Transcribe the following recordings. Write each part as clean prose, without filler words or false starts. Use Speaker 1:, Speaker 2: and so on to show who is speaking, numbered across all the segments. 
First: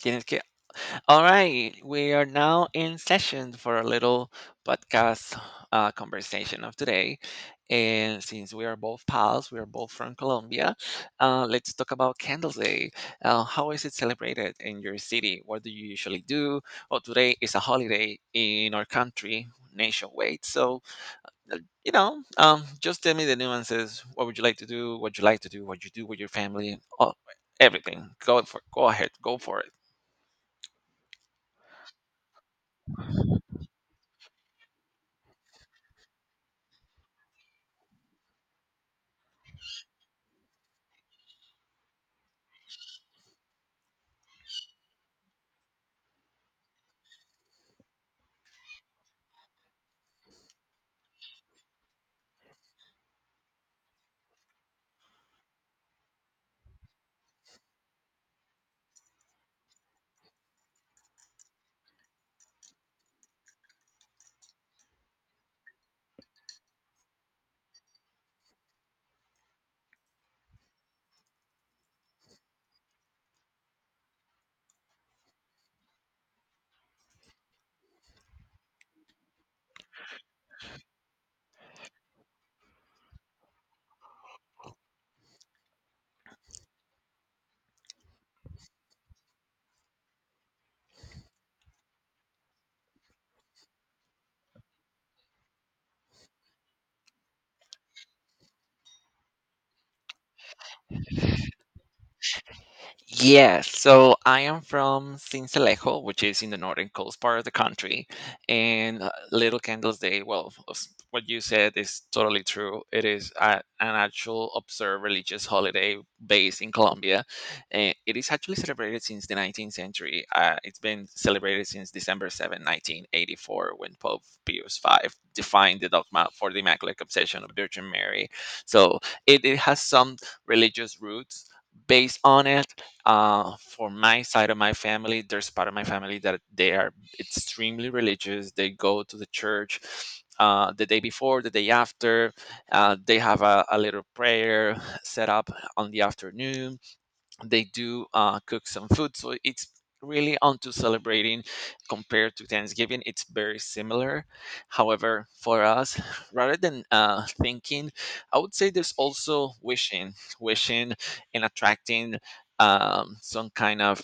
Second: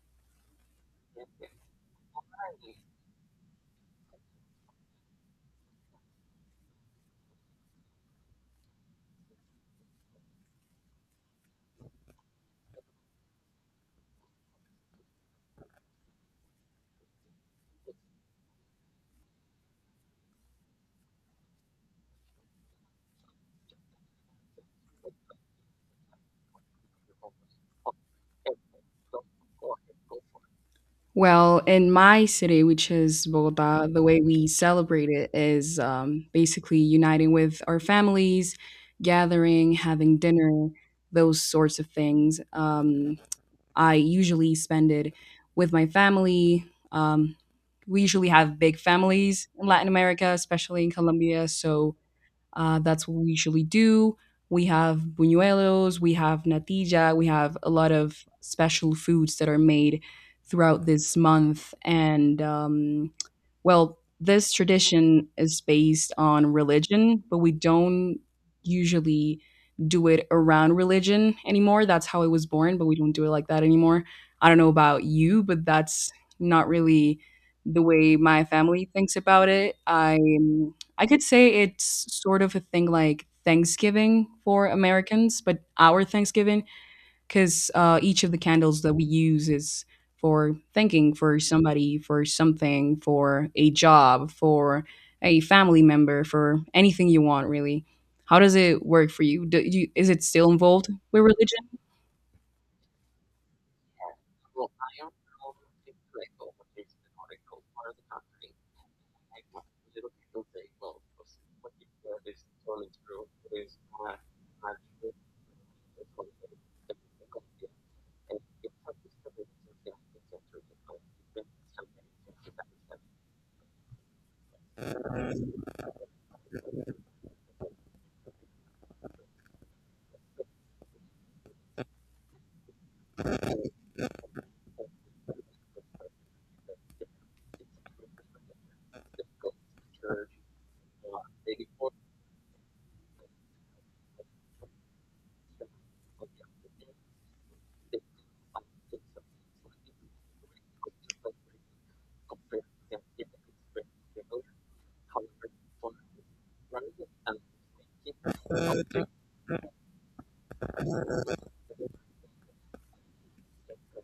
Speaker 1: Tienes que All right, we are now in session for a little podcast conversation of today. And since we are both pals, we are both from Colombia, let's talk about Candles Day. How is it celebrated in your city? What do you usually do? Well, today is a holiday in our country nationwide. So, just tell me the nuances. What would you like to do? What you like to do? What you do with your family? All, everything. Go ahead. Go for it.
Speaker 2: Well, in my city, which is Bogota, the way we celebrate it is basically uniting with our families, gathering, having dinner, those sorts of things. I usually spend it with my family. Um, we usually have big families in Latin America, especially in Colombia. So, that's what we usually do. We have buñuelos, we have natilla, we have a lot of special foods that are made throughout this month. And well, this tradition is based on religion, but we don't usually do it around religion anymore. That's how it was born, but we don't do it like that anymore. I don't know about you, but that's not really the way my family thinks about it. I could say it's sort of a thing like Thanksgiving for Americans, but our Thanksgiving, because each of the candles that we use is for thanking for somebody, for something, for a job, for a family member, for anything you want, really. How does it work for you? Do you is it still involved with religion?
Speaker 1: Yes, so I am from Sincelejo, which is in the northern coast part of the country. And Little Candles Day, well, what you said is totally true. It is an actual observed religious holiday based in Colombia. And it is actually celebrated since the 19th century. It's been celebrated since December 7, 1984, when Pope Pius V defined the dogma for the Immaculate Conception of Virgin Mary. So it has some religious roots based on it. For my side of my family, there's part of my family that they are extremely religious. They go to the church the day before, the day after. They have a little prayer set up on the afternoon. They do cook some food, so it's really onto celebrating. Compared to Thanksgiving, it's very similar. However, for us, rather than thinking, I would say there's also wishing and attracting some kind of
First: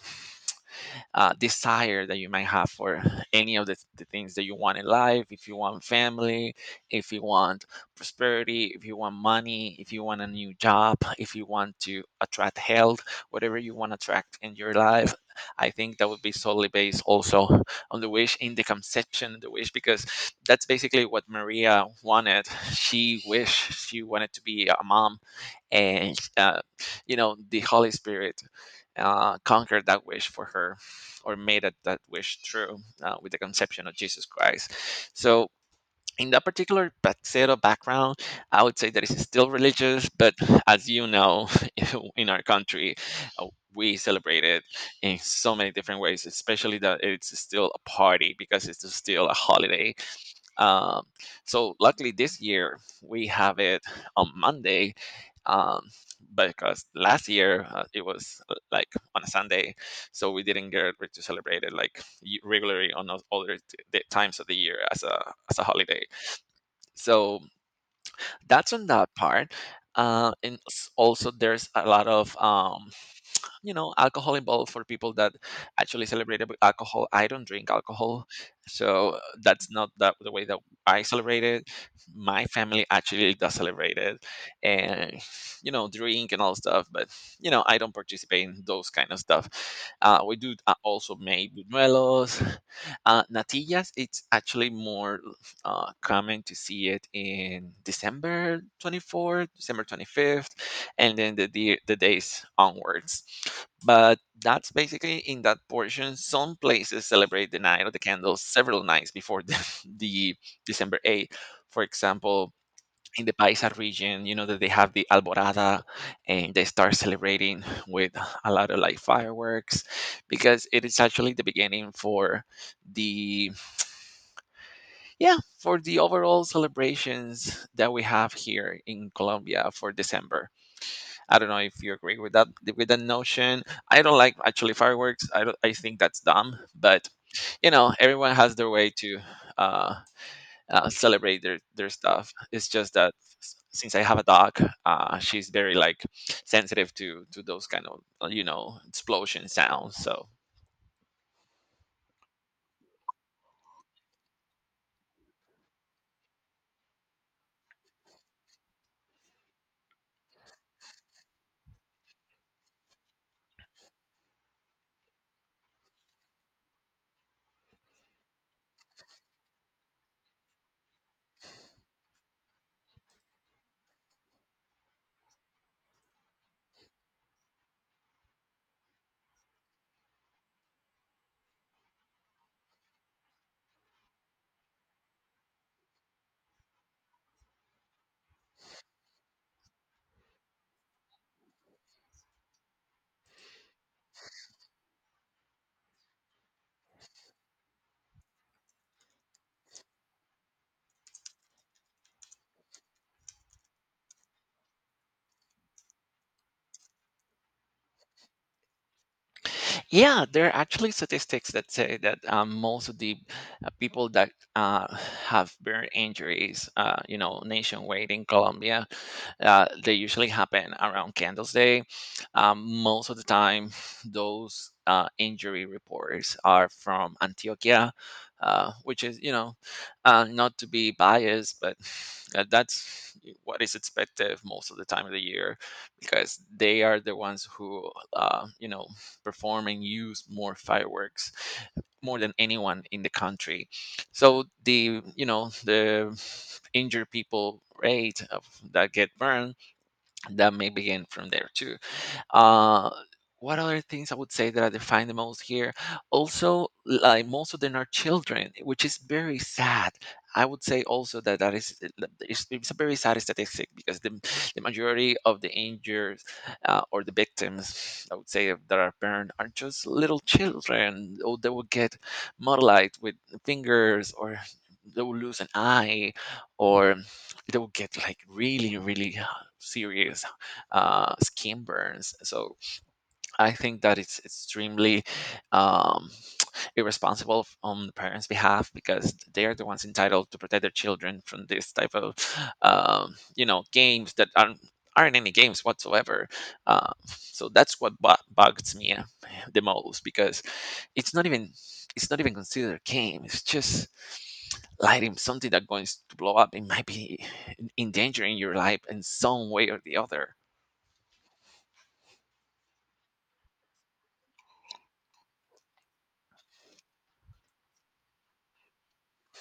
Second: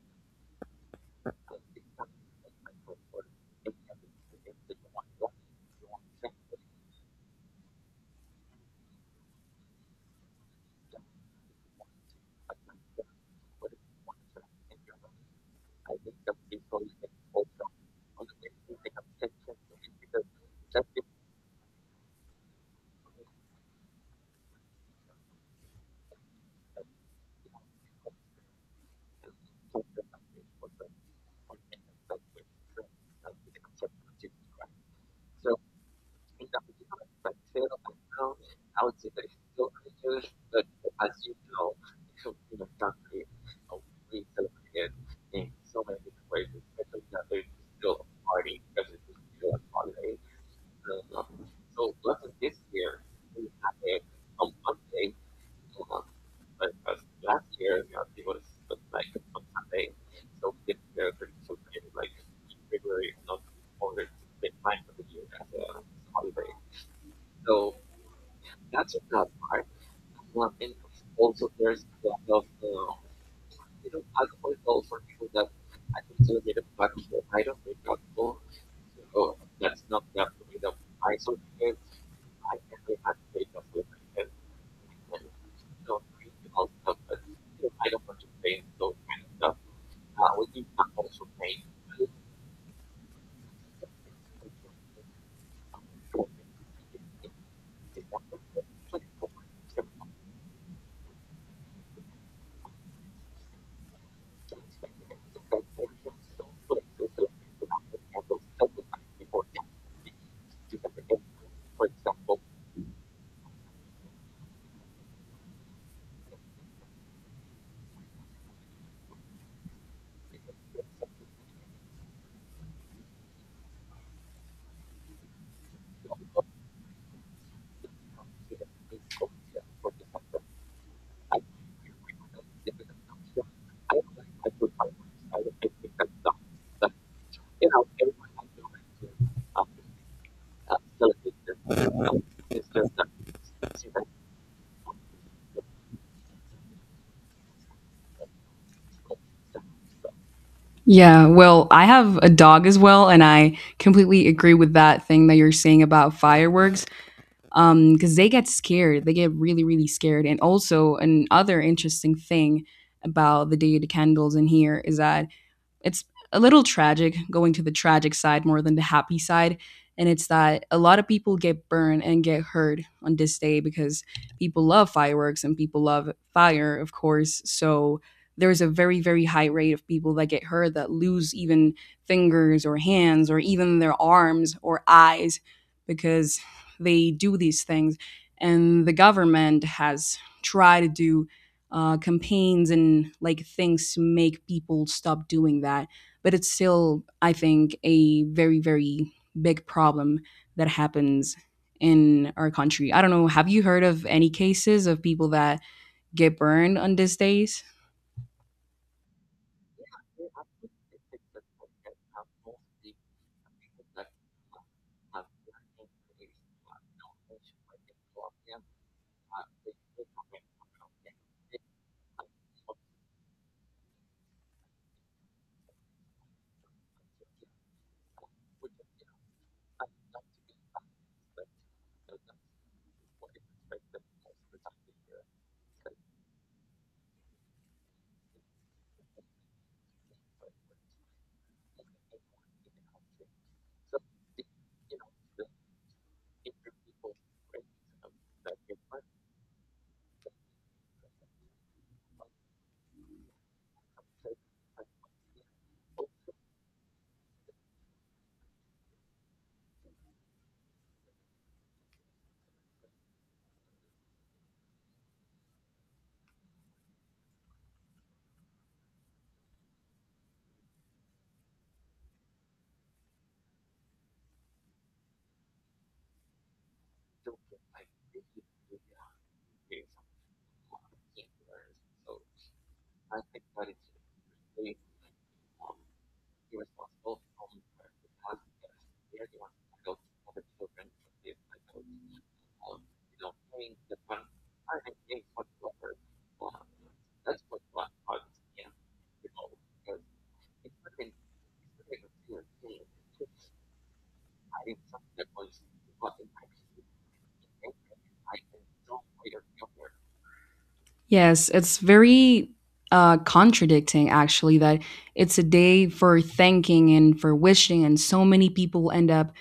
Speaker 1: desire that you might have for any of the things that you want in life. If you want family, if you want prosperity, if you want money, if you want a new job, if you want to attract health, whatever you want to attract in your life, I think that would be solely based also on the wish, in the conception of the wish, because that's basically what Maria wanted. She wished, she wanted to be a mom, and you know, the Holy Spirit conquered that wish for her, or made that wish true with the conception of Jesus Christ. So in that particular Paxero background, I would say that it's still religious, but as you know, in our country, uh, we celebrate it in so many different ways, especially that it's still a party because it's still a holiday. Um, so, luckily, this year we have it on Monday. Um, because last year it was like on a Sunday, so we didn't get to celebrate it like regularly on those other the times of the year as a holiday. So that's on that part. And also there's a lot of alcohol involved for people that actually celebrate it with alcohol. I don't drink alcohol, so that's not that the way that I celebrate it. My family actually does celebrate it, and drink and all stuff, but I don't participate in those kind of stuff. We do also make buñuelos, natillas. It's actually more common to see it in december 24th december 25th and then the days onwards, but that's basically in that portion. Some places celebrate the night of the candles several nights before the December 8th. For example, in the Paisa region, you know that they have the Alborada, and they start celebrating with a lot of like fireworks, because it is actually the beginning for the yeah, for the overall celebrations that we have here in Colombia for December. I don't know if you agree with that notion. I don't like actually fireworks. I don't, I think that's dumb, but everyone has their way to uh, celebrate their stuff. It's just that since I have a dog, she's very like sensitive to those kind of explosion sounds. So
Speaker 2: Yeah, well, I have a dog as well, and I completely agree with that thing that you're saying about fireworks, because they get scared, they get really, really scared. And also, another interesting thing about the day of the candles in here is that it's a little tragic, going to the tragic side more than the happy side. And it's that a lot of people get burned and get hurt on this day because people love fireworks and people love fire, of course. So there's a very, very high rate of people that get hurt, that lose even fingers or hands or even their arms or eyes because they do these things. And the government has tried to do campaigns and like things to make people stop doing that. But it's still, I think, a very, very big problem that happens in our country. I don't know. Have you heard of any cases of people that get burned on these days?
Speaker 1: yeah, there are actually statistics that say that most of the people that uh, have burn injuries, nationwide in Colombia. They usually happen around Candles Day. Most of the time, those injury reports are from Antioquia, which is, you know, not to be biased, but that's what is expected most of the time of the year, because they are the ones who, perform and use more fireworks, more than anyone in the country. So the the injured people, rate of, that get burned, that may begin from there too. Uh, what other things I would say that I define the most here? Also, like most of them are children, which is very sad. I would say also that that is it's a very sad statistic, because the majority of the injured or the victims, I would say, that are burned are just little children. Or they will get mutilized with fingers, or they will lose an eye, or they will get like really, really serious skin burns. So I think that it's extremely um, irresponsible on the parents' behalf, because they are the ones entitled to protect their children from this type of, games that aren't any games whatsoever. So that's what bugs me the most, because it's not even it's not even considered a game. It's just lighting something that's going to blow up. It might be endangering your life in some way or the other.
Speaker 2: Yes, it's very contradicting, actually, that it's a day for thanking and for wishing, and so many people end up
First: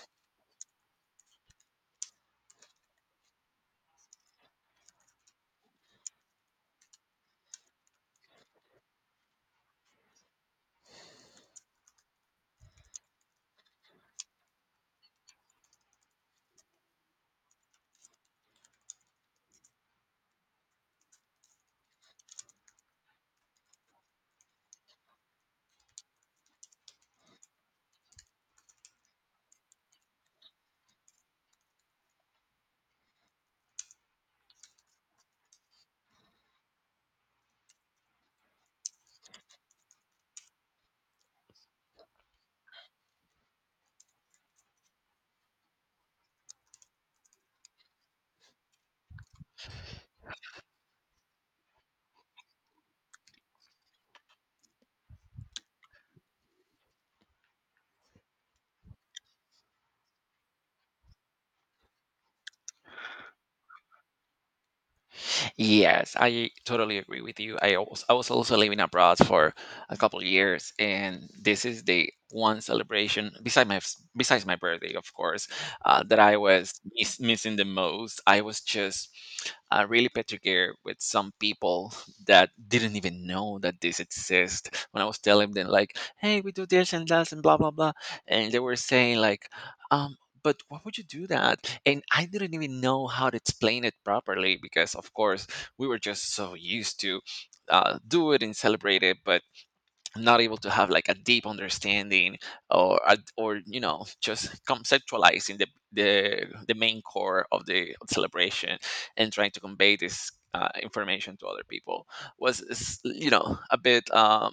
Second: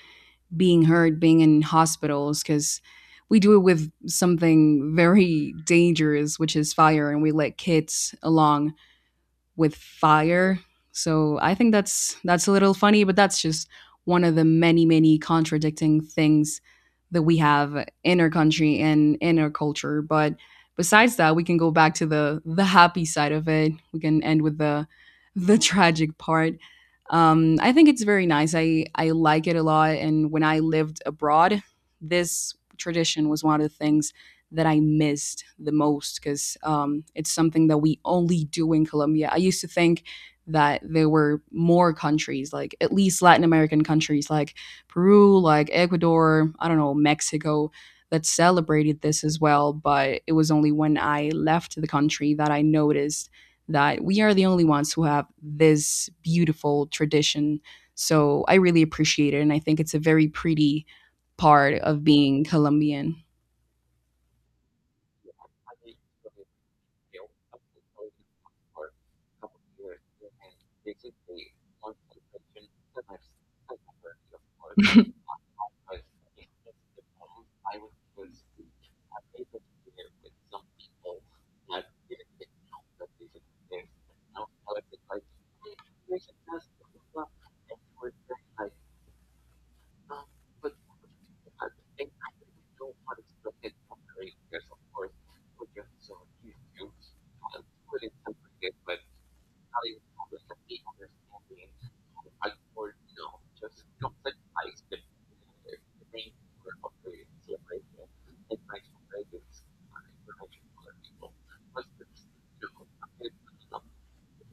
Speaker 2: being hurt, being in hospitals, because we do it with something very dangerous, which is fire, and we let kids along with fire. So I think that's a little funny, but that's just one of the many, many contradicting things that we have in our country and in our culture. But besides that, we can go back to the happy side of it. We can end with the tragic part. I think it's very nice. I like it a lot. And when I lived abroad, this tradition was one of the things that I missed the most because it's something that we only do in Colombia. I used to think that there were more countries, like at least Latin American countries, like Peru, like Ecuador, I don't know, Mexico, that celebrated this as well. But it was only when I left the country that I noticed that we are the only ones who have this beautiful tradition. So I really appreciate it. And I think it's a very pretty part of being Colombian.
Speaker 1: Yes, I totally agree with you. I was also living abroad for a couple of years, and this is the one celebration besides my birthday, of course, That I was missing the most. I was just really particular with some people that didn't even know that this exists. When I was telling them like, "Hey, we do this and that and blah blah blah," and they were saying like, um, "But why would you do that?" And I didn't even know how to explain it properly, because, of course, we were just so used to do it and celebrate it. But not able to have like a deep understanding, or or just conceptualizing the main core of the celebration, and trying to convey this information to other people was is, a bit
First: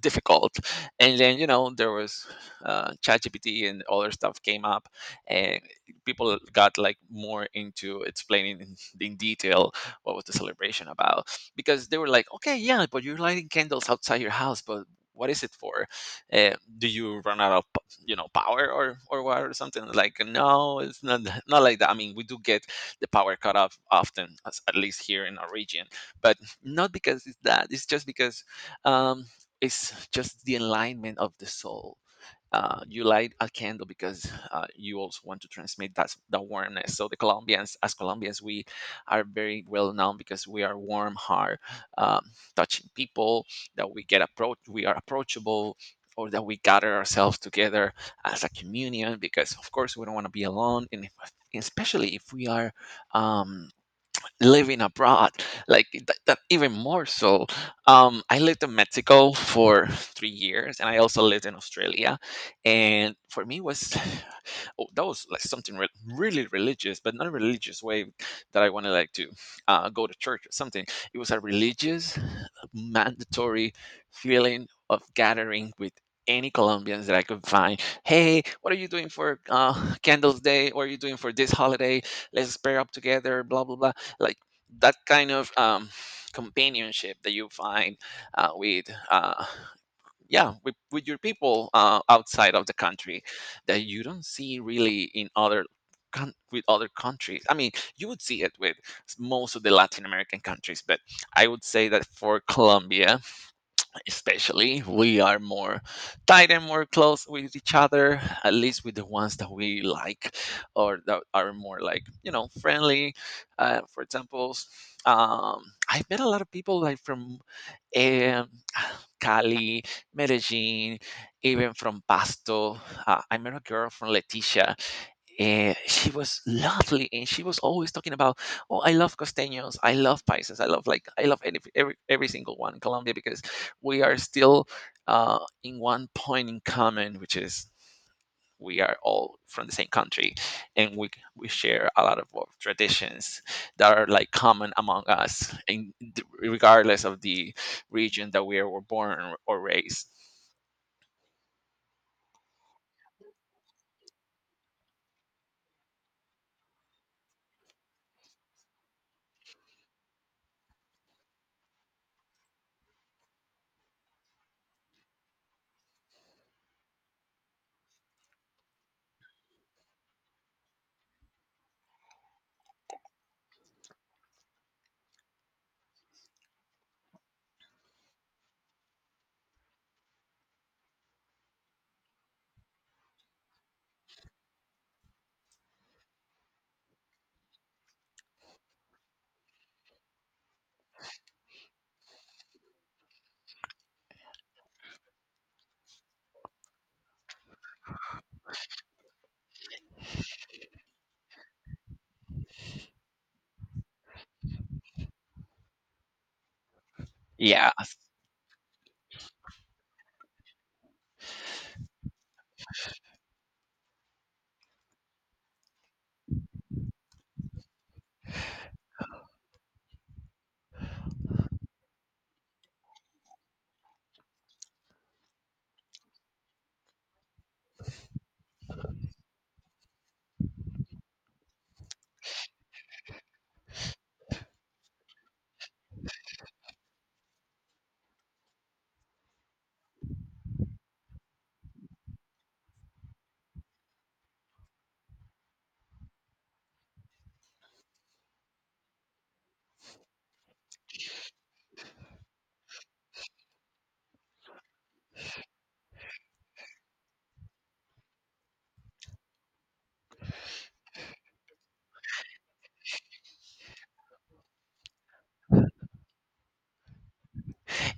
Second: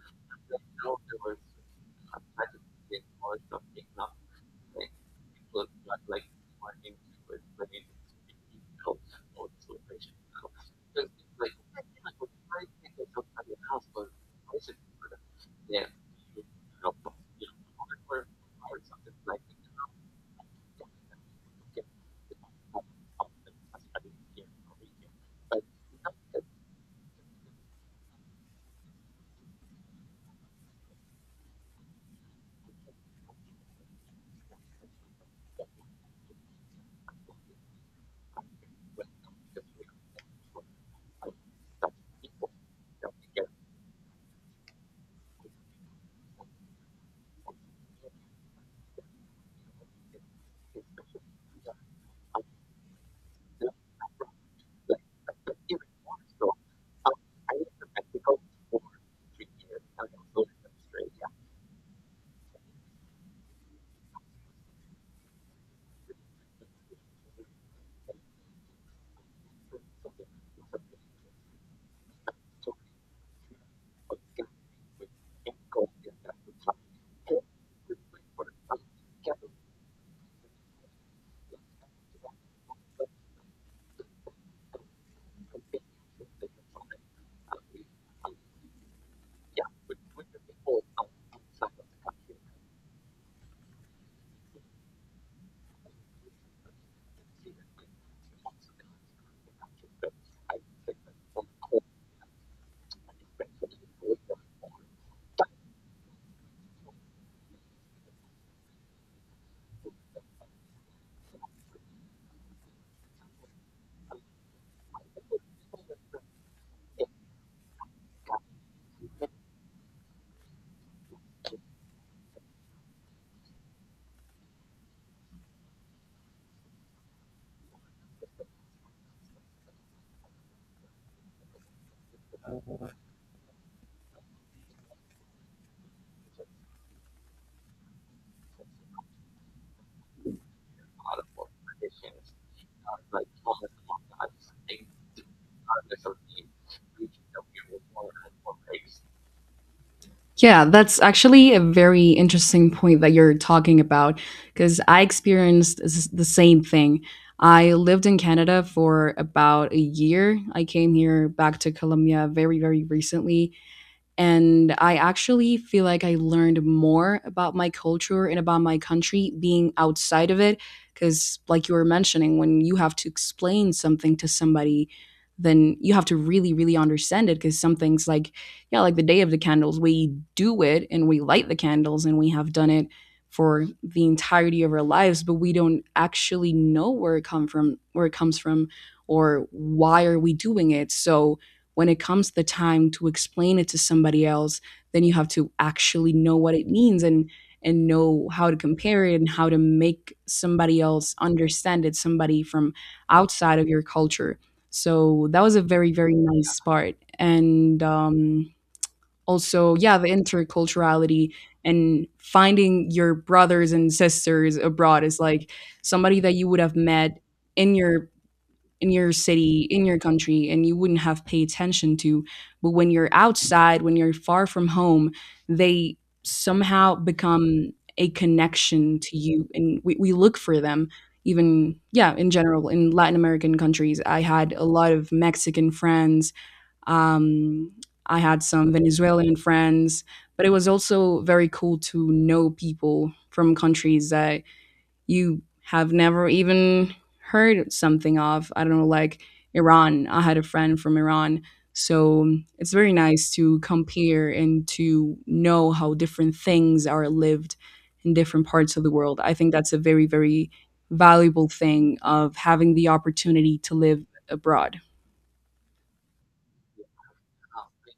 Speaker 1: difficult. And then there was ChatGPT and other stuff came up, and people got like more into explaining in detail what was the celebration about, because they were like, okay, yeah, but you're lighting candles outside your house, but what is it for? Uh, do you run out of power, or what or something? Like, no, it's not not like that. I mean, we do get the power cut off often, at least here in our region, but not because it's that. It's just because um, it's just the alignment of the soul. You light a candle because you also want to transmit that the warmness. So the Colombians, as Colombians, we are very well known because we are warm heart, um, touching people, that we get approach, we are approachable, or that we gather ourselves together as a communion, because of course we don't want to be alone, and if, especially if we are. Um, living abroad like that, even more so. I lived in Mexico for 3 years, and I also lived in Australia, and for me was oh, that was like something really religious, but not a religious way, that I wanted like to go to church or something. It was a religious mandatory feeling of gathering with any Colombians that I could find. Hey, what are you doing for Candles Day? What are you doing for this holiday? Let's pair up together. Blah blah blah, like that kind of companionship that you find with uh, yeah, with your people, outside of the country that you don't see really in other with other countries, I mean. You would see it with most of the Latin American countries, but I would say that for Colombia especially, we are more tight and more close with each other, at least with the ones that we like or that are more like, you know, friendly. For example, um, I've met a lot of people like from, um, Cali, Medellin, even from Pasto. I met a girl from Leticia. She was lovely, and she was always talking about, oh, I love costeños, I love paisas, I love, like, I love any, every single one in Colombia, because we are still, uh, in one point in common, which is we are all from the same country, and we share a lot of our traditions that are like common among us, and regardless of the region that we were born or raised.
Speaker 2: Yeah, that's actually a very interesting point that you're talking about, because I experienced the same thing. I lived in Canada for about a year. I came here back to Colombia very, very recently, and I actually feel like I learned more about my culture and about my country being outside of it. Because, like you were mentioning, when you have to explain something to somebody, then you have to really, really understand it. Because some things, like, yeah, like the day of the candles, we do it and we light the candles and we have done it for the entirety of our lives, but we don't actually know where it come from, where it comes from, or why are we doing it. So, when it comes the time to explain it to somebody else, then you have to actually know what it means and know how to compare it and how to make somebody else understand it, somebody from outside of your culture. So that was a very, very nice part.
Speaker 1: Yeah.
Speaker 2: And also, yeah, the interculturality and finding your brothers and sisters abroad is like somebody that you would have met in your in your city, in your country, and you wouldn't have paid attention to. But when you're outside, when you're far from home, they somehow become a connection to you. And we look for them, even, yeah, in general, in Latin American countries. I had a lot of Mexican friends. Um, I had some Venezuelan friends, but it was also very cool to know people from countries that you have never even heard something of. I don't know, like Iran. I had a friend from Iran. So it's very nice to compare and to know how different things are lived in different parts of the world. I think that's a very, very valuable thing of having the opportunity to live abroad.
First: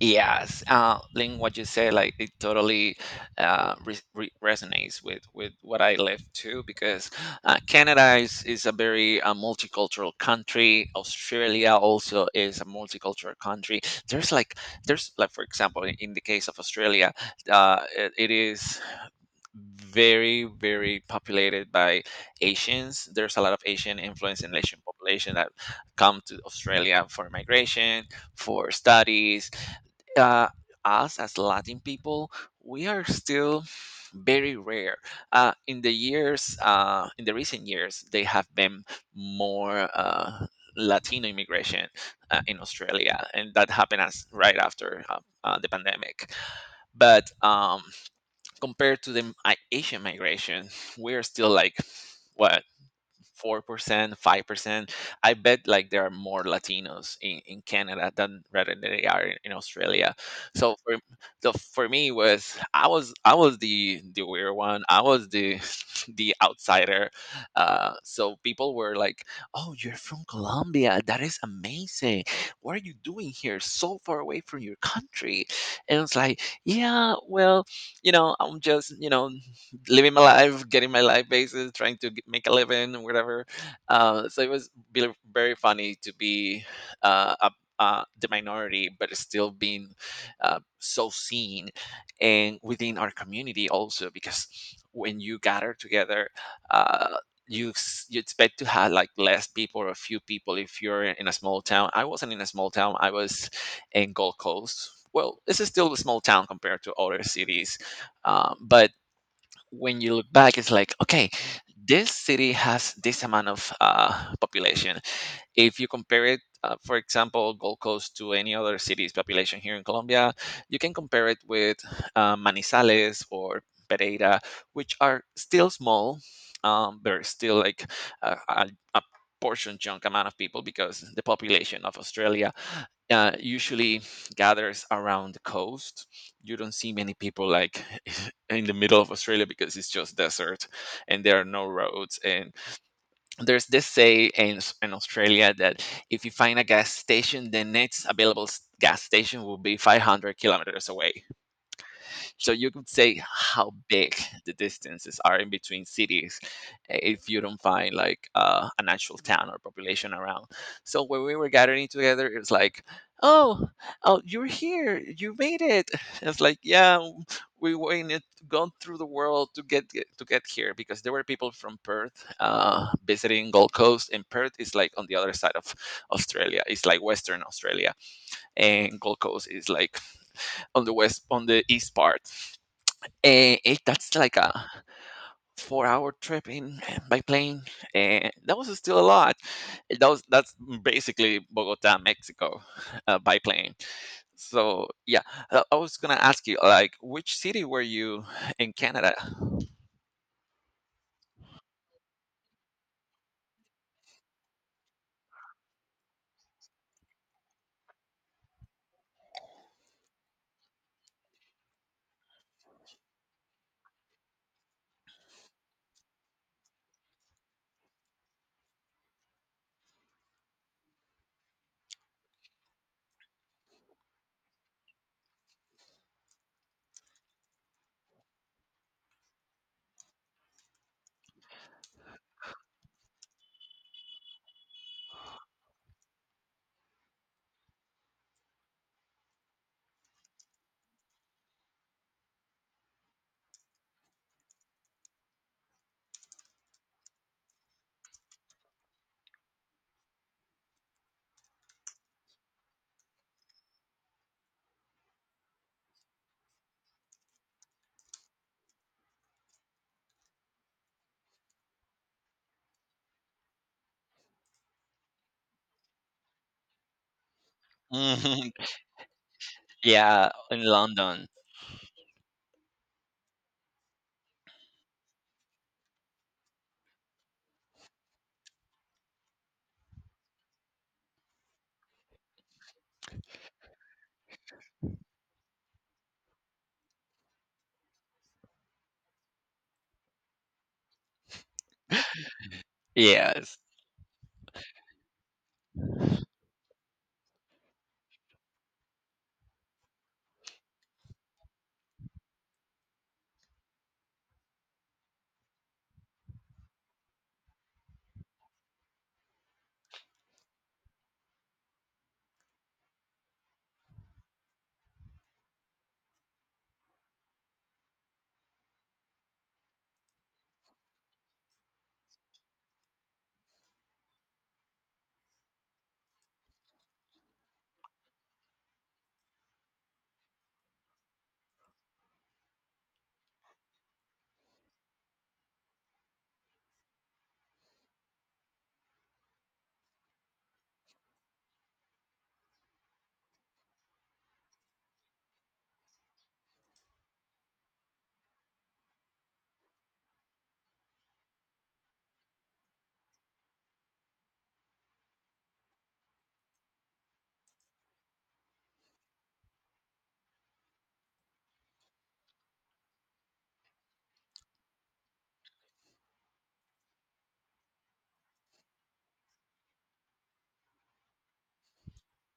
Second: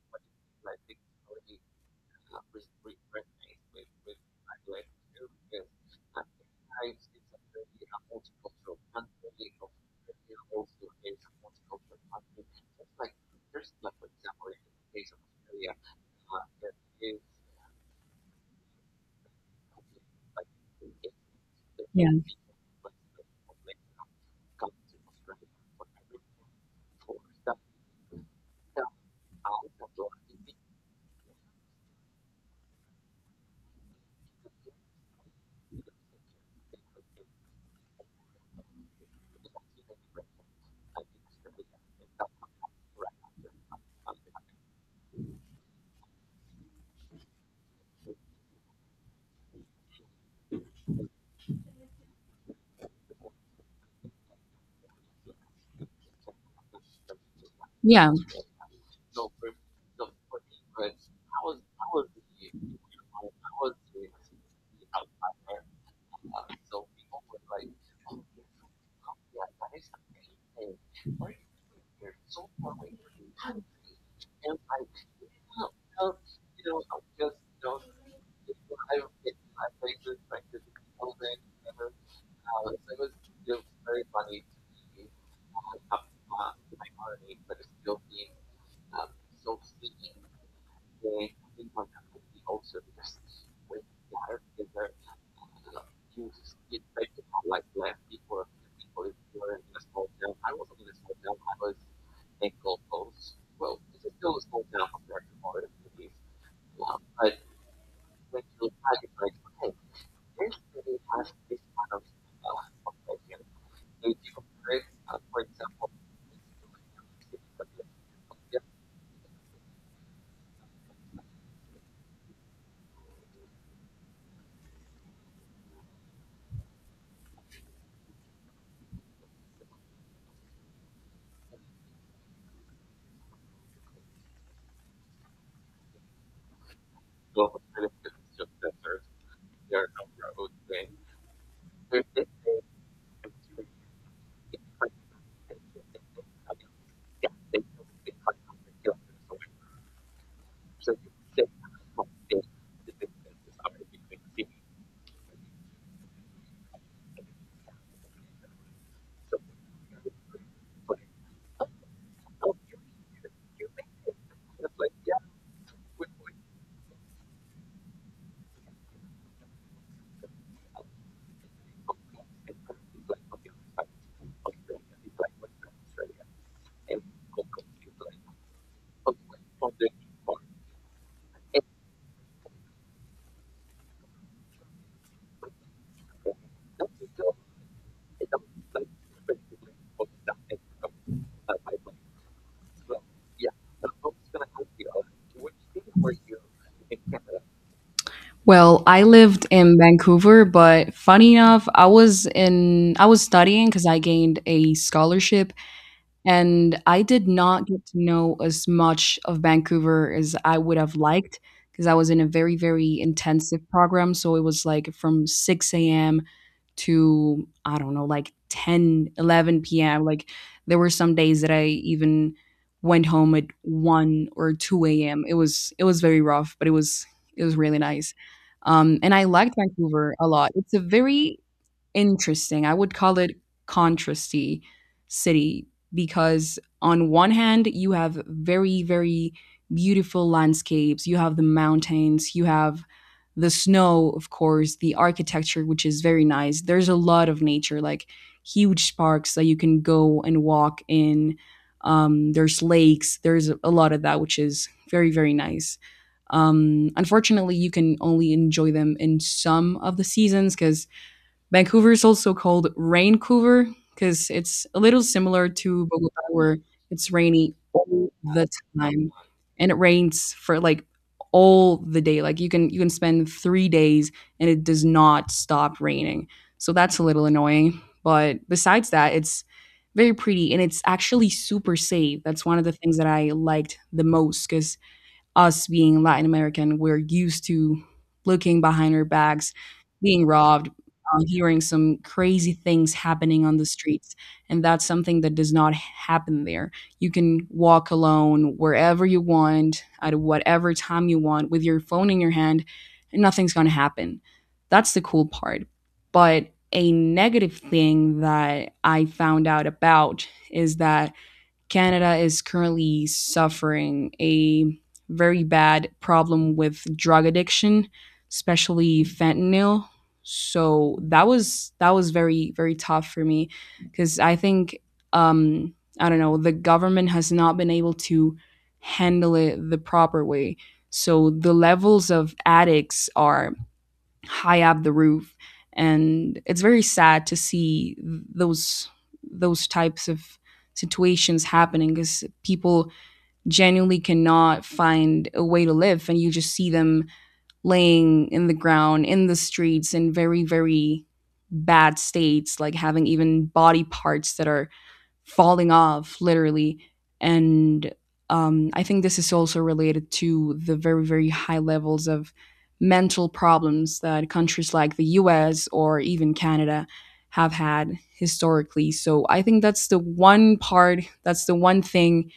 Speaker 1: Yes, Lynn, what you say, like, it totally re re resonates with what I live too, because Canada is a very multicultural country. Australia also is a multicultural country. There's like there's like, for example, in the case of Australia, it is very, very populated by Asians. There's a lot of Asian influence in Asian population that come to Australia for migration, for studies. uh, Us as Latin people, we are still very rare. In the recent years, they have been more Latino immigration in Australia, and that happened as right after the pandemic. But compared to the Asian migration, we are still like, what, 4%, 5%? I bet like there are more Latinos in Canada
Speaker 2: Yeah.
Speaker 1: than rather than they are in Australia. So for so for me, it was, I was the weird one. I was the the outsider. So people were like, "Oh, you're from Colombia. That is amazing. What are you doing here so far away from your country?" And it's like, "Yeah, well, you know, I'm just, you know, living my life, getting my life basis, trying to make a living or whatever." So it was very funny to be uh, a, the minority, but still being so seen, and within our community also, because when you gather together, uh, you expect to have like less people or a few people if you're in a small town. I wasn't in a small town. I was in Gold Coast. Well, this is still a small town compared to other cities, but when you look back, it's like, okay, this city has this amount of population. If you compare it, for example, Gold Coast to any other city's population here in Colombia, you can compare it with Manizales or Pereira, which are still small. There's still like a portion chunk amount of people, because the population of Australia usually gathers around the coast. You don't see many people like in the middle of Australia, because it's just desert, and there are no roads, and there's this say in, in Australia, that if you find a gas station, the next available gas station will be 500 kilometers away. So you could say how big the distances are in between cities, if you don't find like an actual town or population around. So when we were gathering together, it was like, oh, oh, you're here, you made it. It's like, yeah, we went it, gone through the world to get here, because there were people from Perth visiting Gold Coast, and Perth is like on the other side of Australia. It's like Western Australia, and Gold Coast is like on the east part. That's like a 4-hour trip by plane. That was still a lot. That's basically Bogota, Mexico, by plane. So yeah, I was gonna ask you, like, which city were you in
Speaker 2: Well, I
Speaker 1: Canada?
Speaker 2: lived in Vancouver, but funny enough, I was studying because I gained a scholarship. And I did not get to know as much of Vancouver as I would have liked because I was in a very, very intensive program. So it was like from 6 a.m. to, I don't know, like 10, 11 p.m. Like there were some days that I even went home at 1 or 2 a.m. It was very rough, but it was really nice. And I liked Vancouver a lot. It's a very interesting. I would call it contrasty city, because on one hand you have very, very beautiful landscapes, you have the mountains, you have the snow, of course, the architecture, which is very nice. There's a lot of nature, like huge parks that you can go and walk in. There's lakes, there's a lot of that, which is very, very nice. Unfortunately, you can only enjoy them in some of the seasons because Vancouver is also called Raincouver, because it's a little similar to Bogota, where it's rainy all the
Speaker 1: Mhm.
Speaker 2: time, and it
Speaker 1: Yeah,
Speaker 2: rains for
Speaker 1: in
Speaker 2: like
Speaker 1: London.
Speaker 2: all the day. Like you can, you can spend 3 days and it does not stop raining. So that's a little annoying. But besides that, it's very pretty and it's actually super safe. That's one of the things that I liked the most, because us being Latin American, we're used to looking behind our backs, being robbed, hearing some crazy things happening on
Speaker 1: Yes.
Speaker 2: the streets. And that's something that does not happen there. You can walk alone wherever you want, at whatever time you want, with your phone in your hand, and nothing's going to happen. That's the cool part. But a negative thing that I found out about is that Canada is currently suffering a very bad problem with drug addiction, especially fentanyl. So that was, that was very, very tough for me because I think um, I don't know, the government has not been able to handle it the proper way. So the levels of addicts are high up the roof, and it's very sad to see those types of situations happening because people genuinely cannot find a way to live, and you just see them laying in the ground in the streets in very, very bad states, like having even body parts that are falling off, literally. And I think this is also related to the very, very high levels of mental problems that countries like the US or even Canada have had historically. So I think that's the one part, that's the one thing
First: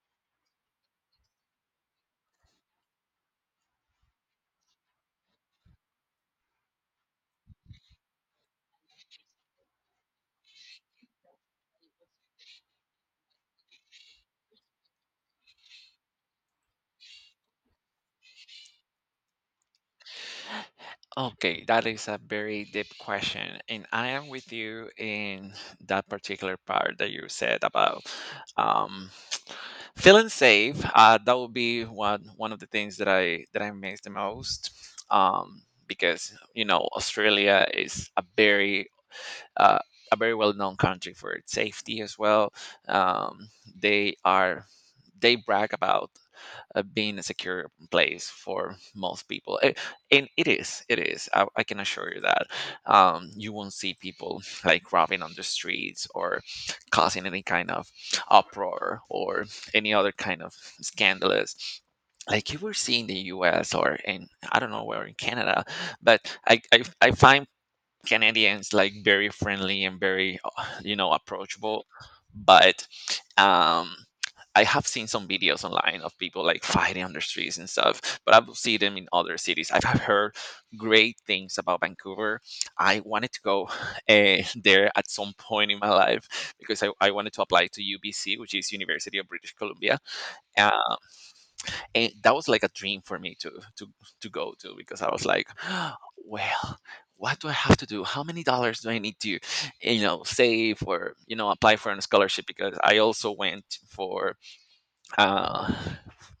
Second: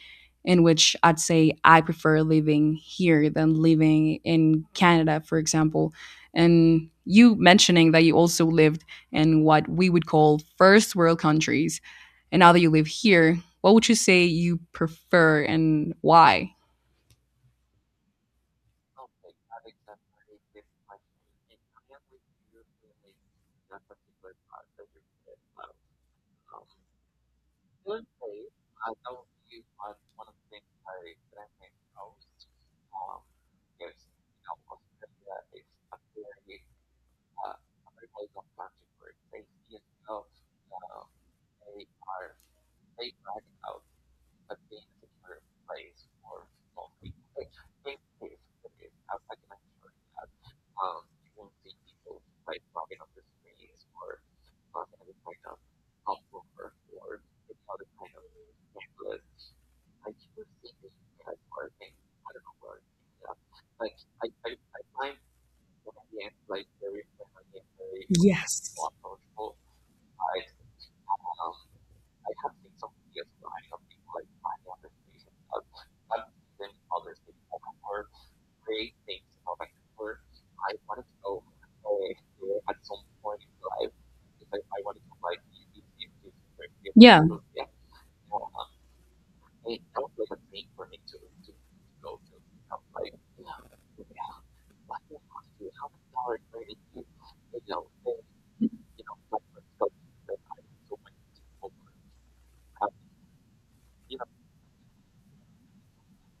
Speaker 2: in which I'd say I prefer living here than living in Canada, for example. And you mentioning that you also lived in what we would call first world countries, and now that you live here, what would you say you prefer and why?
Speaker 1: Okay, that is a very deep question, and I am with you in that particular part that you said about, um, feeling safe. That would be one of the things that I miss the most, because, you know, Australia is uh, a very well known country for its safety as well. Um, they are they brag about being a secure place for most people. And it is, it is. I can assure you that. You won't see people like robbing on the streets or causing any kind of uproar, or any other kind of scandalous, like you were seeing in the US, or in, I don't know where in Canada, but I find Canadians
Speaker 2: Yes.
Speaker 1: like very friendly and very you know, approachable. But um I have seen some videos online of people like fighting on the streets and stuff, but I will see them in other cities. I've have heard great things about Vancouver. I wanted to go there at some point in my life, because I wanted to apply to UBC, which is University of British Columbia, and that was like a dream for me to to go to, because I was like, well, what do I have to do? How many dollars do I need to, you know, save, or, you know, apply for a scholarship? Because uh,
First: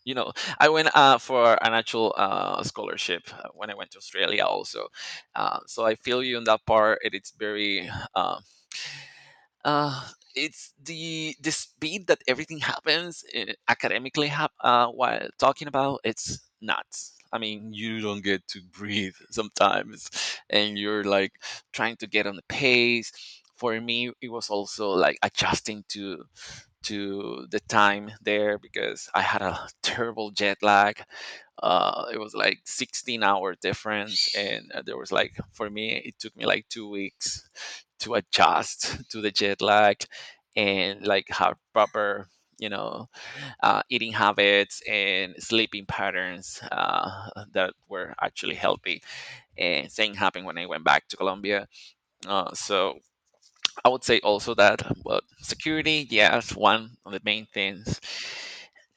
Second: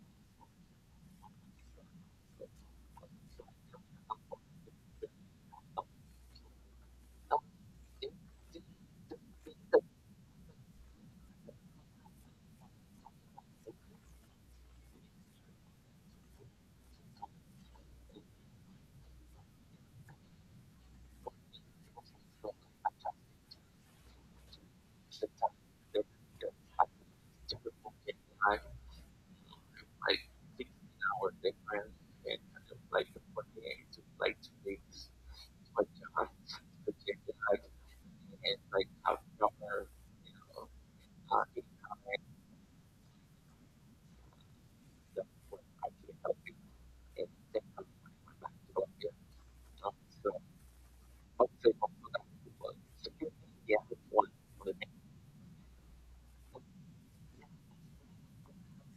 Speaker 1: you know, I went for an actual scholarship when I went to Australia also. So I feel you on that part. It's very. um uh, it's the speed that everything happens academically, hap while talking about, it's nuts, I mean, you don't get to breathe sometimes, and you're like trying to get on the pace. For me, it was also like adjusting to the time there, because I had a terrible jet lag. It was like 16- hour difference, and there was like, for me, it took me like 2 weeks to adjust to the jet lag, and like have proper, you know, eating habits and sleeping patterns that were actually healthy. And same happened when I went back to Colombia. So I would say also that, but security, yeah, it's one of the main things.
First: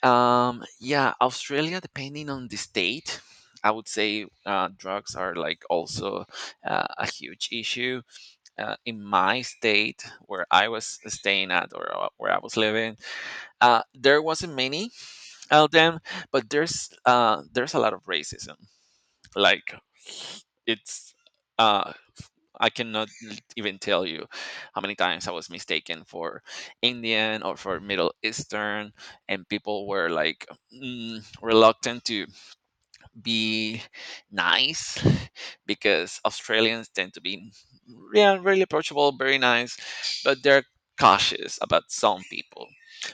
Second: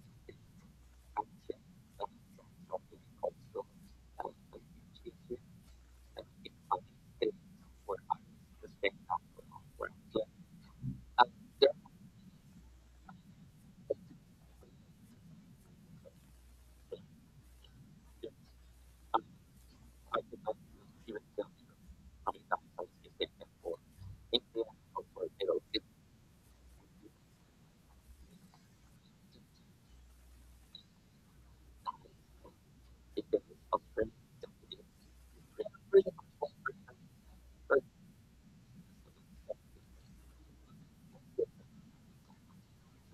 Speaker 1: Yeah, Australia, depending on the state, I would say drugs are like also a huge issue. In my state, where I was staying at, or where I was living, there wasn't many of them, but there's a lot of racism. Like, it's uh, I cannot even tell you how many times I was mistaken for Indian or for Middle Eastern, and people were like, reluctant to be nice because Australians tend to be, yeah, really approachable, very nice, but they're cautious about some people.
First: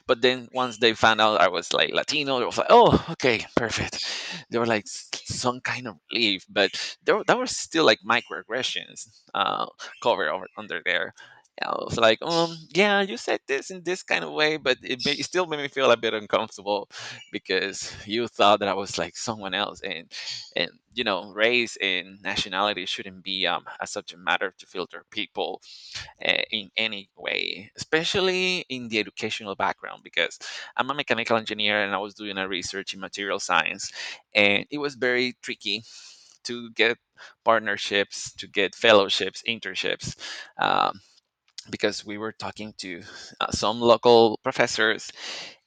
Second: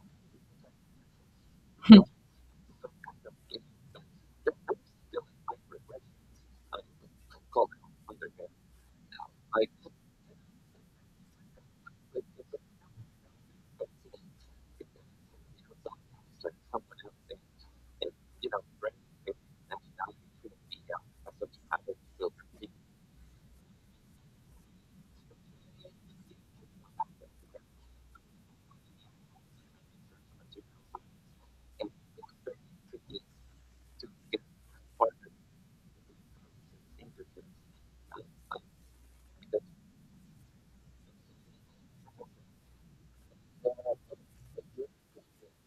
Speaker 1: But then once they found out I was like Latino, they was like, "Oh, okay, perfect." They were like some kind of relief, but that was still like microaggressions covered over under there. I was like, yeah, you said this in this kind of way, but it still made me feel a bit uncomfortable because you thought that I was like someone else. And you know, race and nationality shouldn't be, a subject matter to filter people in any way, especially in the educational background, because I'm a mechanical engineer, and I was doing a research in material science, and it was very tricky to get partnerships, to get fellowships, internships. Um, because we were talking to some local professors,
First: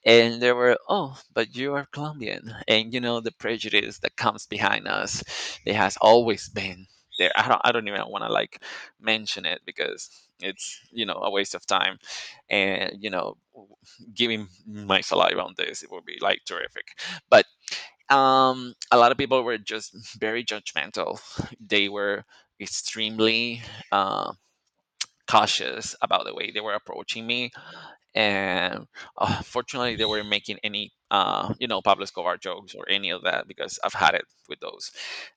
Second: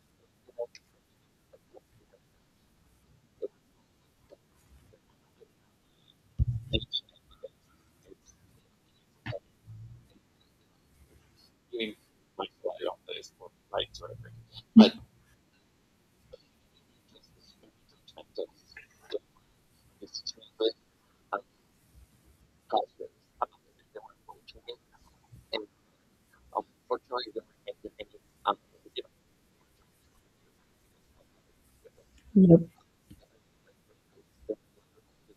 Speaker 1: and they were, oh, but you are Colombian, and you know the prejudice that comes behind us, it has always been there. I don't even want to like mention it, because it's, you know, a waste of time, and, you know, giving my saliva on this, it would be like terrific. But a lot of people were just very judgmental. They were extremely um cautious about the way they were approaching me, and fortunately they weren't making any you know, Pablo Escobar
Speaker 2: Yep.
Speaker 1: jokes or any of that, because I've had it with those.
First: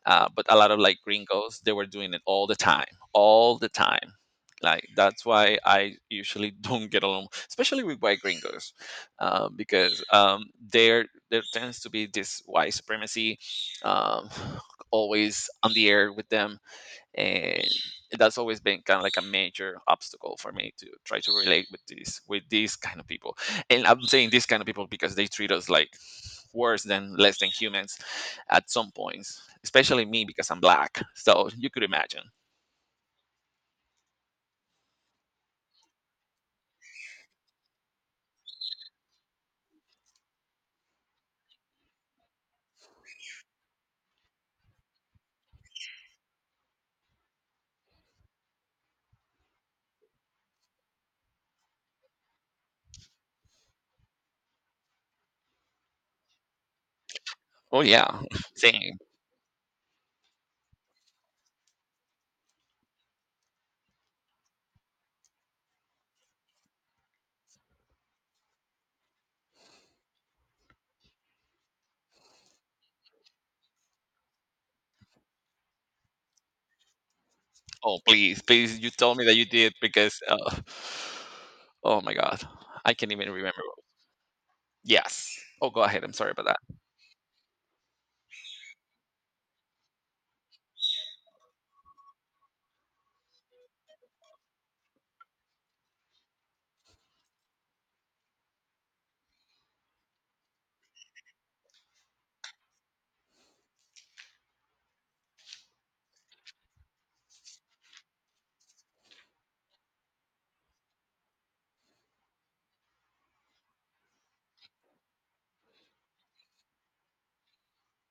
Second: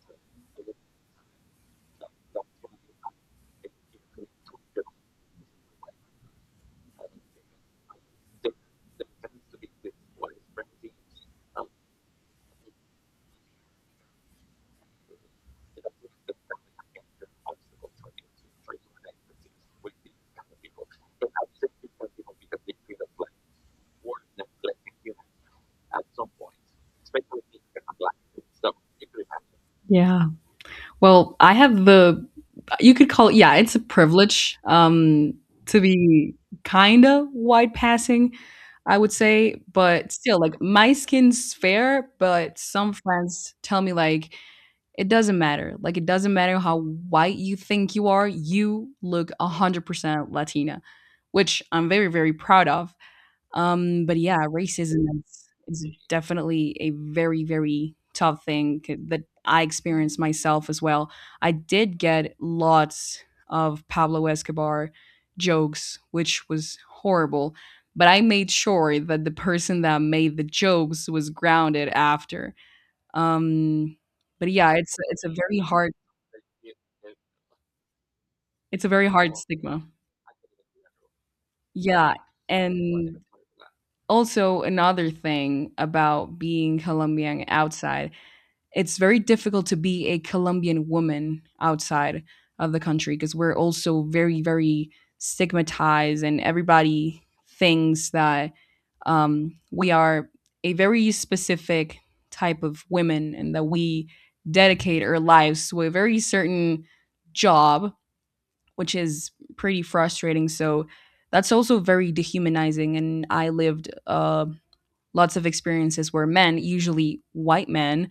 Speaker 1: But a lot of like gringos, they were doing it all the time, all the time. Like, that's why I usually don't get along, especially with white gringos, because, there tends to be this white supremacy, um, always on the air with them. And that's always been kind of like a major obstacle for me to try to relate with these kind of people. And I'm saying these kind of people because they treat us like worse than, less than humans at some points, especially
Speaker 2: Yeah.
Speaker 1: me, because I'm black,
Speaker 2: Well,
Speaker 1: so
Speaker 2: I
Speaker 1: you could
Speaker 2: have
Speaker 1: imagine.
Speaker 2: the, you could call it, yeah, it's a privilege, to be kind of white passing, I would say, but still, like, my skin's fair, but some friends tell me, like, "It doesn't matter. Like, it doesn't matter how white you think you are, you look 100% Latina," which I'm very, very proud of. But yeah, racism is definitely a very,
Speaker 1: Oh,
Speaker 2: very
Speaker 1: yeah.
Speaker 2: tough thing
Speaker 1: Saying,
Speaker 2: that I experienced myself as well. I did get lots of Pablo Escobar jokes, which was horrible, but I made sure that the person that made the jokes was grounded after. Um, but yeah, it's a very hard,
Speaker 1: oh please, please,
Speaker 2: it's
Speaker 1: you
Speaker 2: a very,
Speaker 1: told me that you did, because oh
Speaker 2: yeah.
Speaker 1: my God, I can't even remember.
Speaker 2: Also, another
Speaker 1: Yes. Oh,
Speaker 2: thing
Speaker 1: go ahead, I'm sorry
Speaker 2: about
Speaker 1: about that.
Speaker 2: being Colombian outside, it's very difficult to be a Colombian woman outside of the country because we're also very, very stigmatized, and everybody thinks that we are a very specific type of women, and that we dedicate our lives to a very certain job, which is pretty frustrating. So that's also very dehumanizing. And I lived lots of experiences where men, usually white men,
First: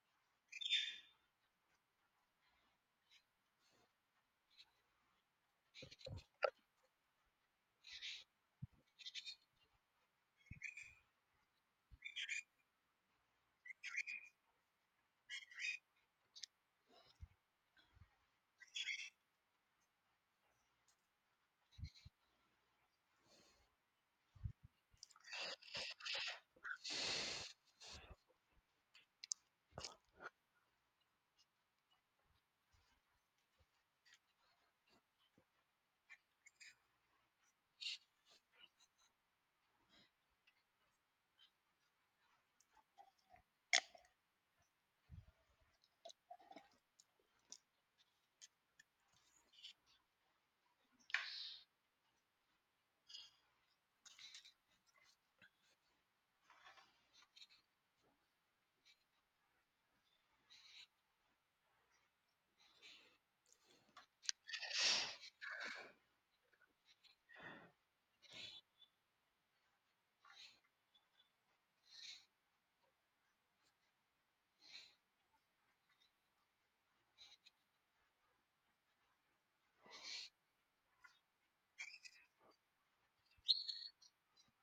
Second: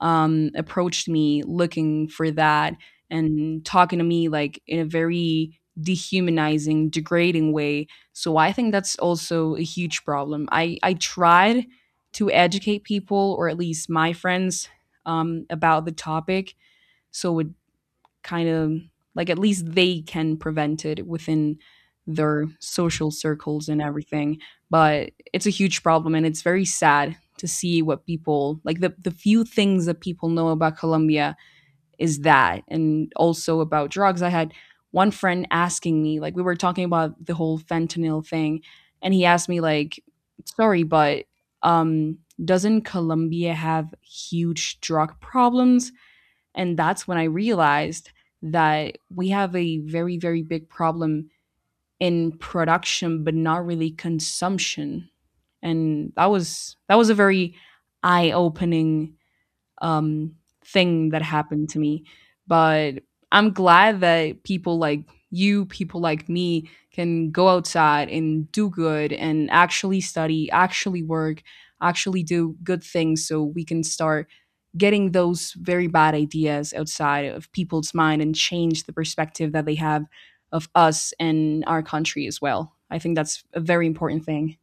Speaker 2: approached me looking for that and talking to me like in a very dehumanizing, degrading way. So I think that's also a huge problem. I tried to educate people, or at least my friends, about the topic. So it kind of, like, at least they can prevent it within their social circles and everything. But it's a huge problem, and it's very sad to see what people, like, the few things that people know about Colombia is that, and also about drugs. I had one friend asking me, like, we were talking about the whole fentanyl thing, and he asked me like, sorry, but um doesn't Colombia have huge drug problems? And that's when I realized that we have a very, very big problem in production, but not really consumption. And that was, that was a very eye-opening um, thing that happened to me. But I'm glad that people like you, people like me, can go outside and do good and actually study, actually work, actually do good things, so we can start getting those very bad ideas outside of people's mind and change the perspective that they have of us and our country as well. I think that's a very important thing.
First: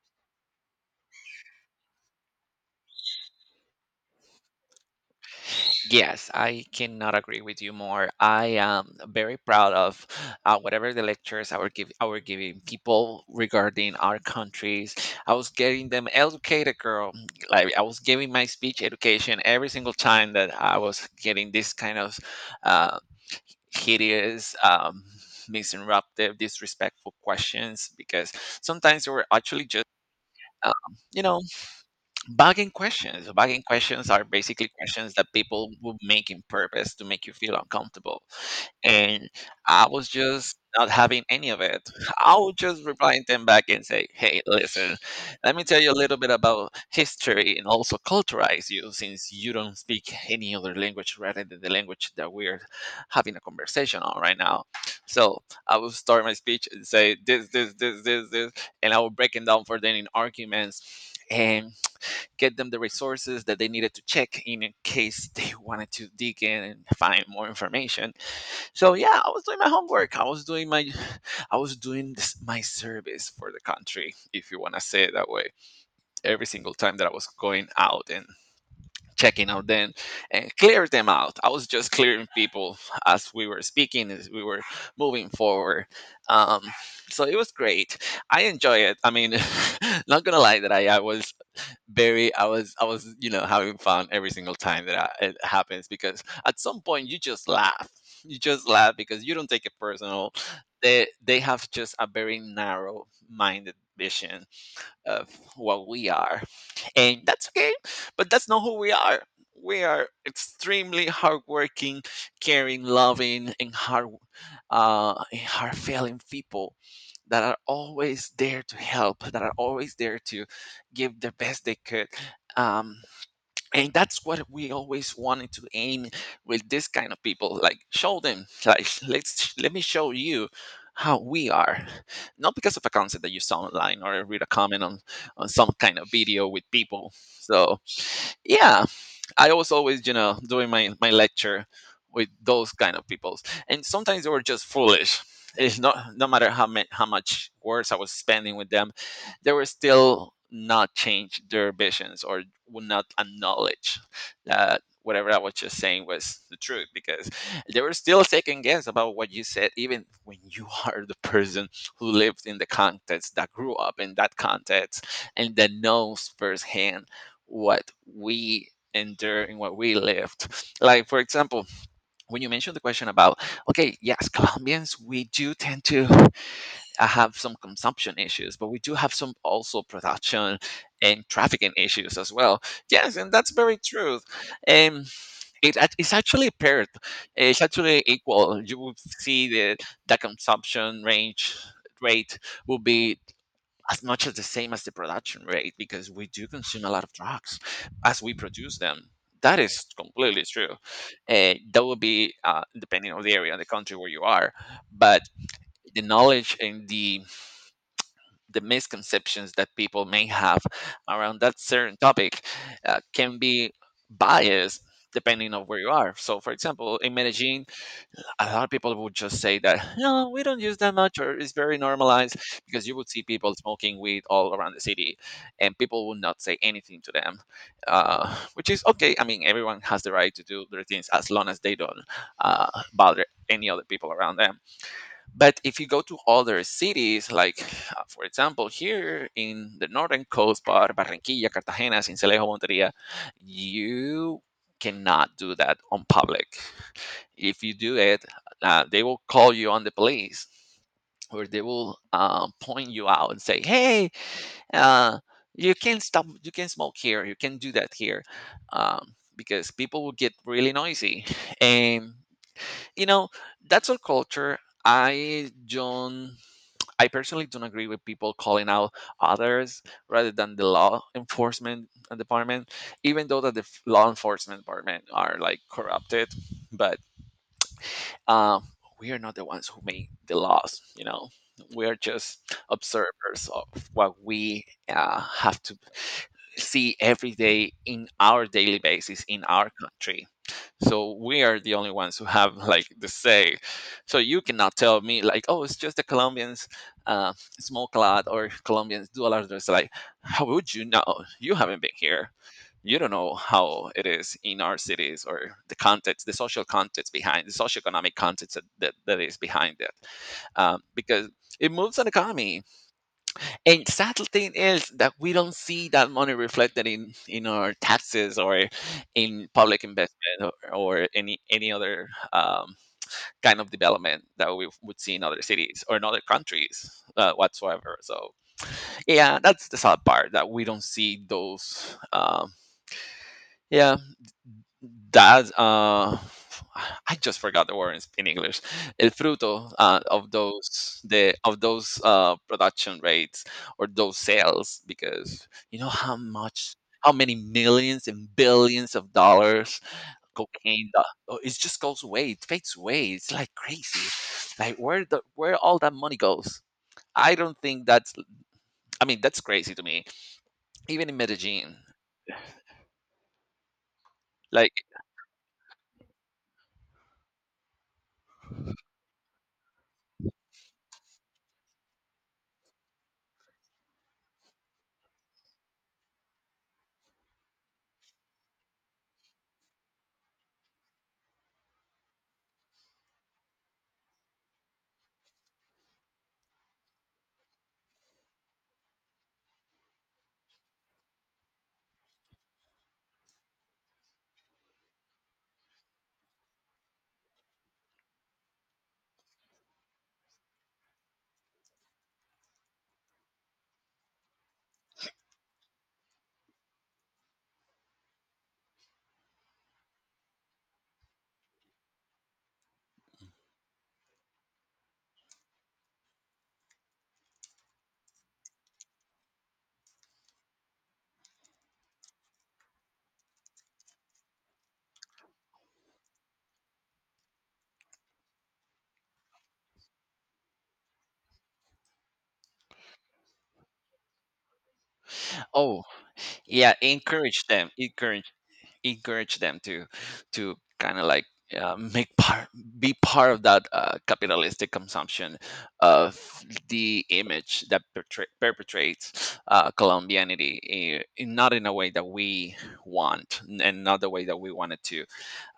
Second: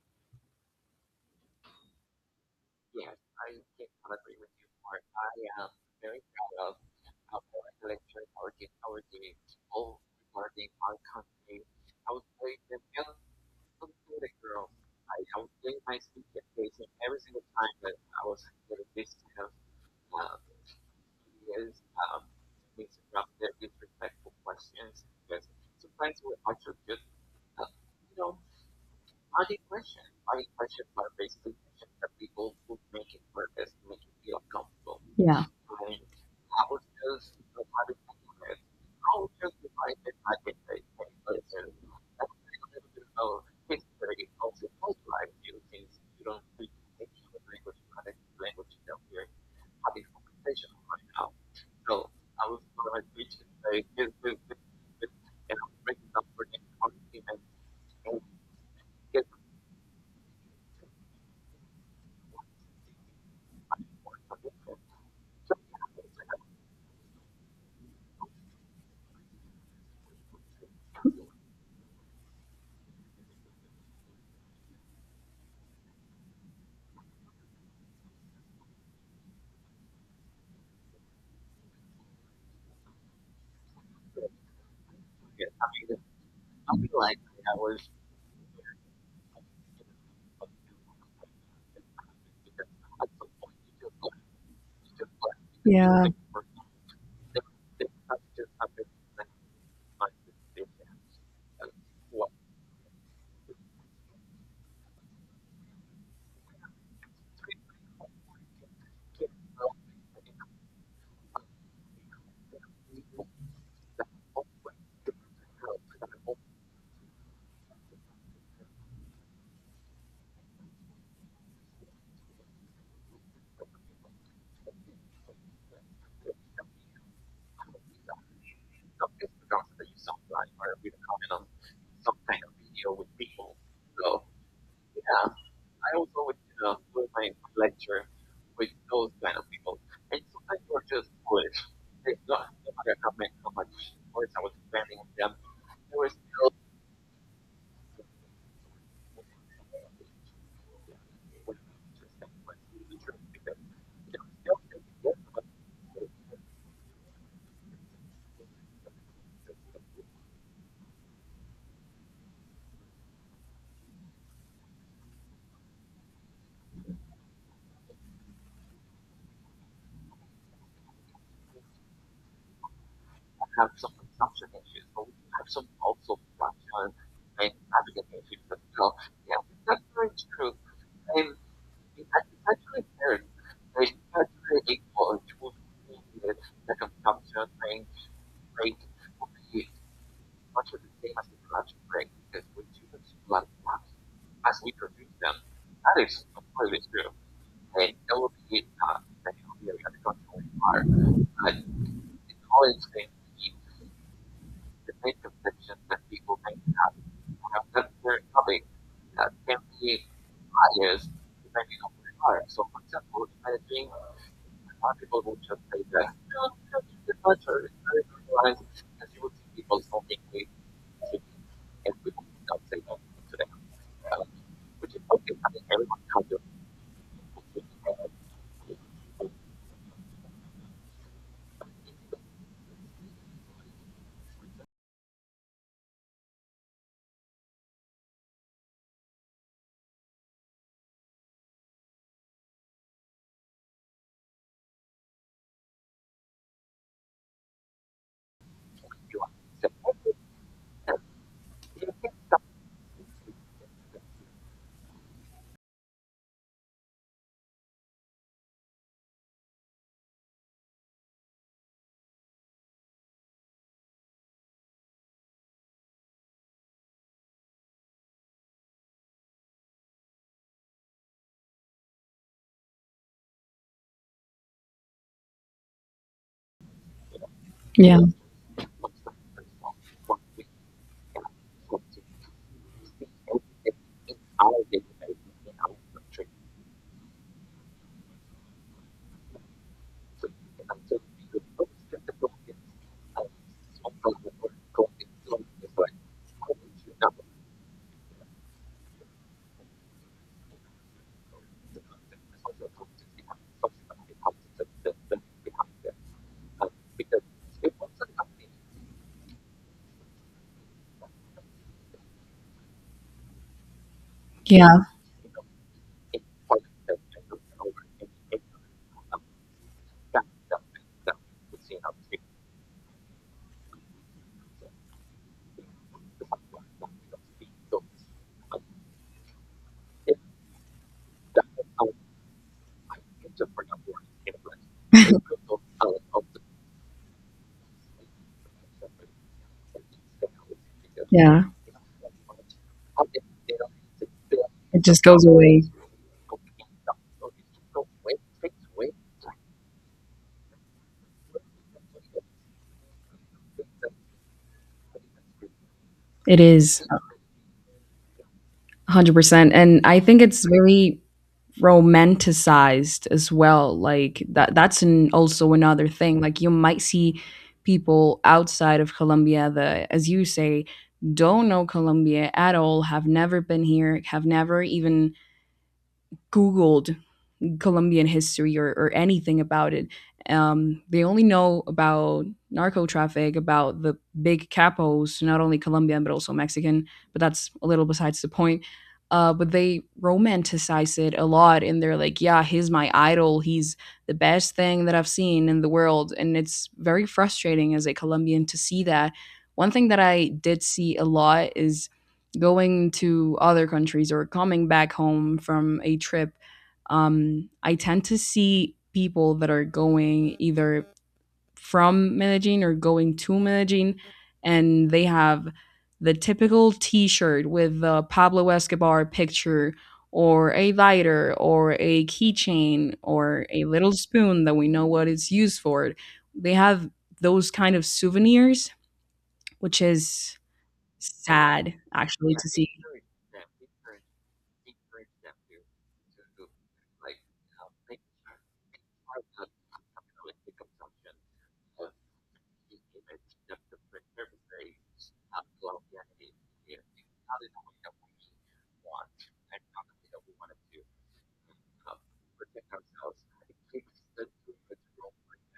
Speaker 1: Yes, I cannot agree with you more. I am very proud of whatever the lectures I were giving people regarding our countries. I was getting them educated, girl. Like, I was giving my speech education every single time that I was getting this kind of uh, hideous, misinterruptive, disrespectful questions, because sometimes they were actually just, you know, bugging questions. Bugging questions are basically questions that
Speaker 2: Yeah.
Speaker 1: people will make in purpose to make you feel uncomfortable. And I was just not having any of it. I would just reply them back and say, hey, listen, let me tell you a little bit about history and also culturize you since you don't speak any other language rather than the language that we're having a conversation on right now. So I will start my speech and say this, this, this, this, this, and I will break it down for them in arguments. And get them the resources that they needed to check in case they wanted to dig in and find more information. So yeah, I was doing my homework. I was doing my I was doing this, my service for the country, if you want to say it that way. Every single time that I was going out and checking out them and clear them out. I was just clearing people as we were speaking, as we were moving forward. Um, so it was great. I enjoy it. I mean, not gonna lie that I was very I was having fun every single time that I, it happens
Speaker 2: Yeah.
Speaker 1: because at some point you just laugh you just laugh because you don't take it personal. They have just a very narrow minded vision of what we are, and that's okay, but that's not who we are. We are extremely hardworking, caring, loving, and hard feeling people that are always there to help, that are always there to give the best they could. Um and that's what we always wanted to aim with this kind of people, like show them, like let me show you how we are, not because of a concept that you saw online or read a comment on some kind of video with people. So yeah, I was always, you know, doing my lecture with those kind of peoples, and sometimes they were just foolish. It's not no matter how much words I was spending with them, they were still not change their visions or would not acknowledge that whatever I was just saying was the truth, because they were still taking guess about what you said, even when you are the person who lived in the context, that grew up in that context, and that knows firsthand what we in there in where we lived. Like for example, when you mentioned the question about, okay, yes, Colombians we do tend to have some consumption issues, but we do have some also production and trafficking issues as well. Yes, and that's very true. Um, it's actually paired. It's actually equal. You will see that the consumption range rate will be as much as the same as the production rate, because we do consume a lot of drugs as we produce them. That is completely true. That would be depending on the area and the country where you are, but the knowledge and the misconceptions that people may have around that certain topic can be biased depending on where you are. So, for example, in Medellin, a lot of people would just say that no, we don't use that much, or it's very normalized, because you would see people smoking weed all around the city, and people would not say anything to them, which is okay. I mean, everyone has the right to do their things as long as they don't bother any other people around them. But if you go to other cities, like for example here in the northern coast, Barranquilla, Cartagena, Sincelejo, Monteria, you cannot do that on public. If you do it, they will call you on the police, or they will point you out and say, "Hey, uh, you can stop. You can smoke here. You can do that here," because people will get really noisy. And you know, that's our culture. I don't. I personally don't agree with people calling out others rather than the law enforcement department, even though that law enforcement department are like corrupted. But
Speaker 2: Yeah.
Speaker 1: uh, we are not the ones who make the laws, you know. We are just observers of what we have to see every day in our daily basis in our country. So we are the only ones who have like the say. So you cannot tell me like, oh, it's just the Colombians uh, smoke a lot, or Colombians do a lot of this. Like how would you know? You haven't been here. You don't know how it is in our cities, or the context, the social context behind, the socioeconomic context that, is behind it. Because it moves an economy, and sad thing
Speaker 2: Yeah.
Speaker 1: is that we don't see that money reflected in our taxes, or in public investment, or any other kind of development that we would see in other cities or in other countries whatsoever. So yeah, that's the sad part, that we don't see those. Yeah, that I just forgot the word in English. El fruto, of those, the
Speaker 2: Yeah.
Speaker 1: of those production rates, or those sales,
Speaker 2: It just goes
Speaker 1: because
Speaker 2: away.
Speaker 1: you know how much, how many millions and billions of dollars cocaine do- oh, it just goes away. It fades away. It's like crazy. Like where the, where all that money
Speaker 2: It
Speaker 1: goes?
Speaker 2: is.
Speaker 1: I don't think that's— I mean, that's
Speaker 2: 100%.
Speaker 1: crazy
Speaker 2: And
Speaker 1: to
Speaker 2: I
Speaker 1: me.
Speaker 2: think it's very
Speaker 1: Even in Medellin,
Speaker 2: romanticized as well. Like that,
Speaker 1: like,
Speaker 2: that's an also another thing. Like, you might see people outside of Colombia that, as you say, don't know Colombia at all, have never been here, have never even googled Colombian history or anything about it. They only know about narco traffic, about the big capos, not only Colombian but also Mexican. But that's a little besides the point. But they romanticize it a lot, and they're like, "Yeah, he's my idol. He's the best thing that I've seen in the world." And it's very frustrating as a Colombian to see that. One thing that I did see a lot is, going to other countries or coming back home from a trip, I tend to see people that are going either from Medellin or going to Medellin, and they have the typical T-shirt with the Pablo Escobar picture, or a lighter, or a keychain, or a little spoon that we know what it's used for. They have those kind of souvenirs, which is sad, actually.
Speaker 1: oh yeah, encourage them, encourage them to kind of like make part, be part of that capitalistic consumption of the image that perpetrates Colombianity, in not in a way that we want and not the way that we wanted to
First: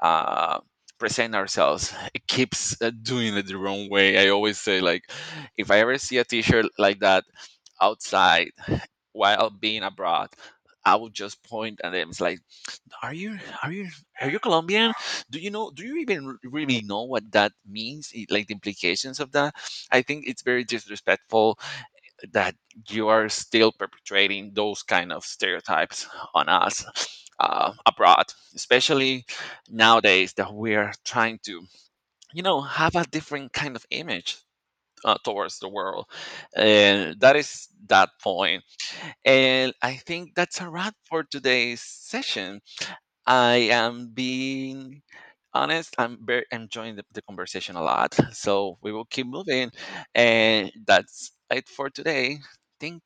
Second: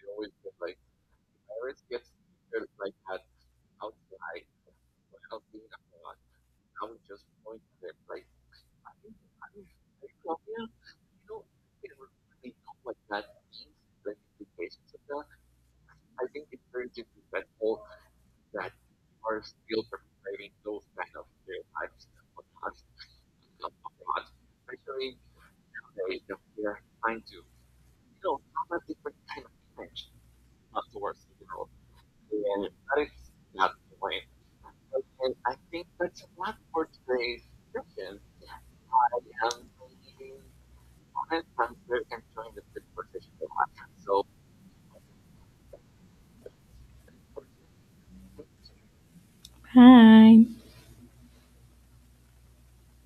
Speaker 1: uh, present ourselves. It keeps doing it the wrong way. I always say, like, if I ever see a t-shirt like that outside while being abroad, I would just point at them. It's like, are you, are you Colombian? Do you know? Do you even really know what that means? Like the implications of that? I think it's very disrespectful that you are still perpetrating those kind of stereotypes on us abroad, especially nowadays that we are trying to, you know, have a different kind of image towards the world. And that is that point. And I think that's a wrap for today's session. I am being honest. I'm very enjoying the conversation a lot. So we will keep moving.
Speaker 2: Hi.
Speaker 1: And that's it for today. Thank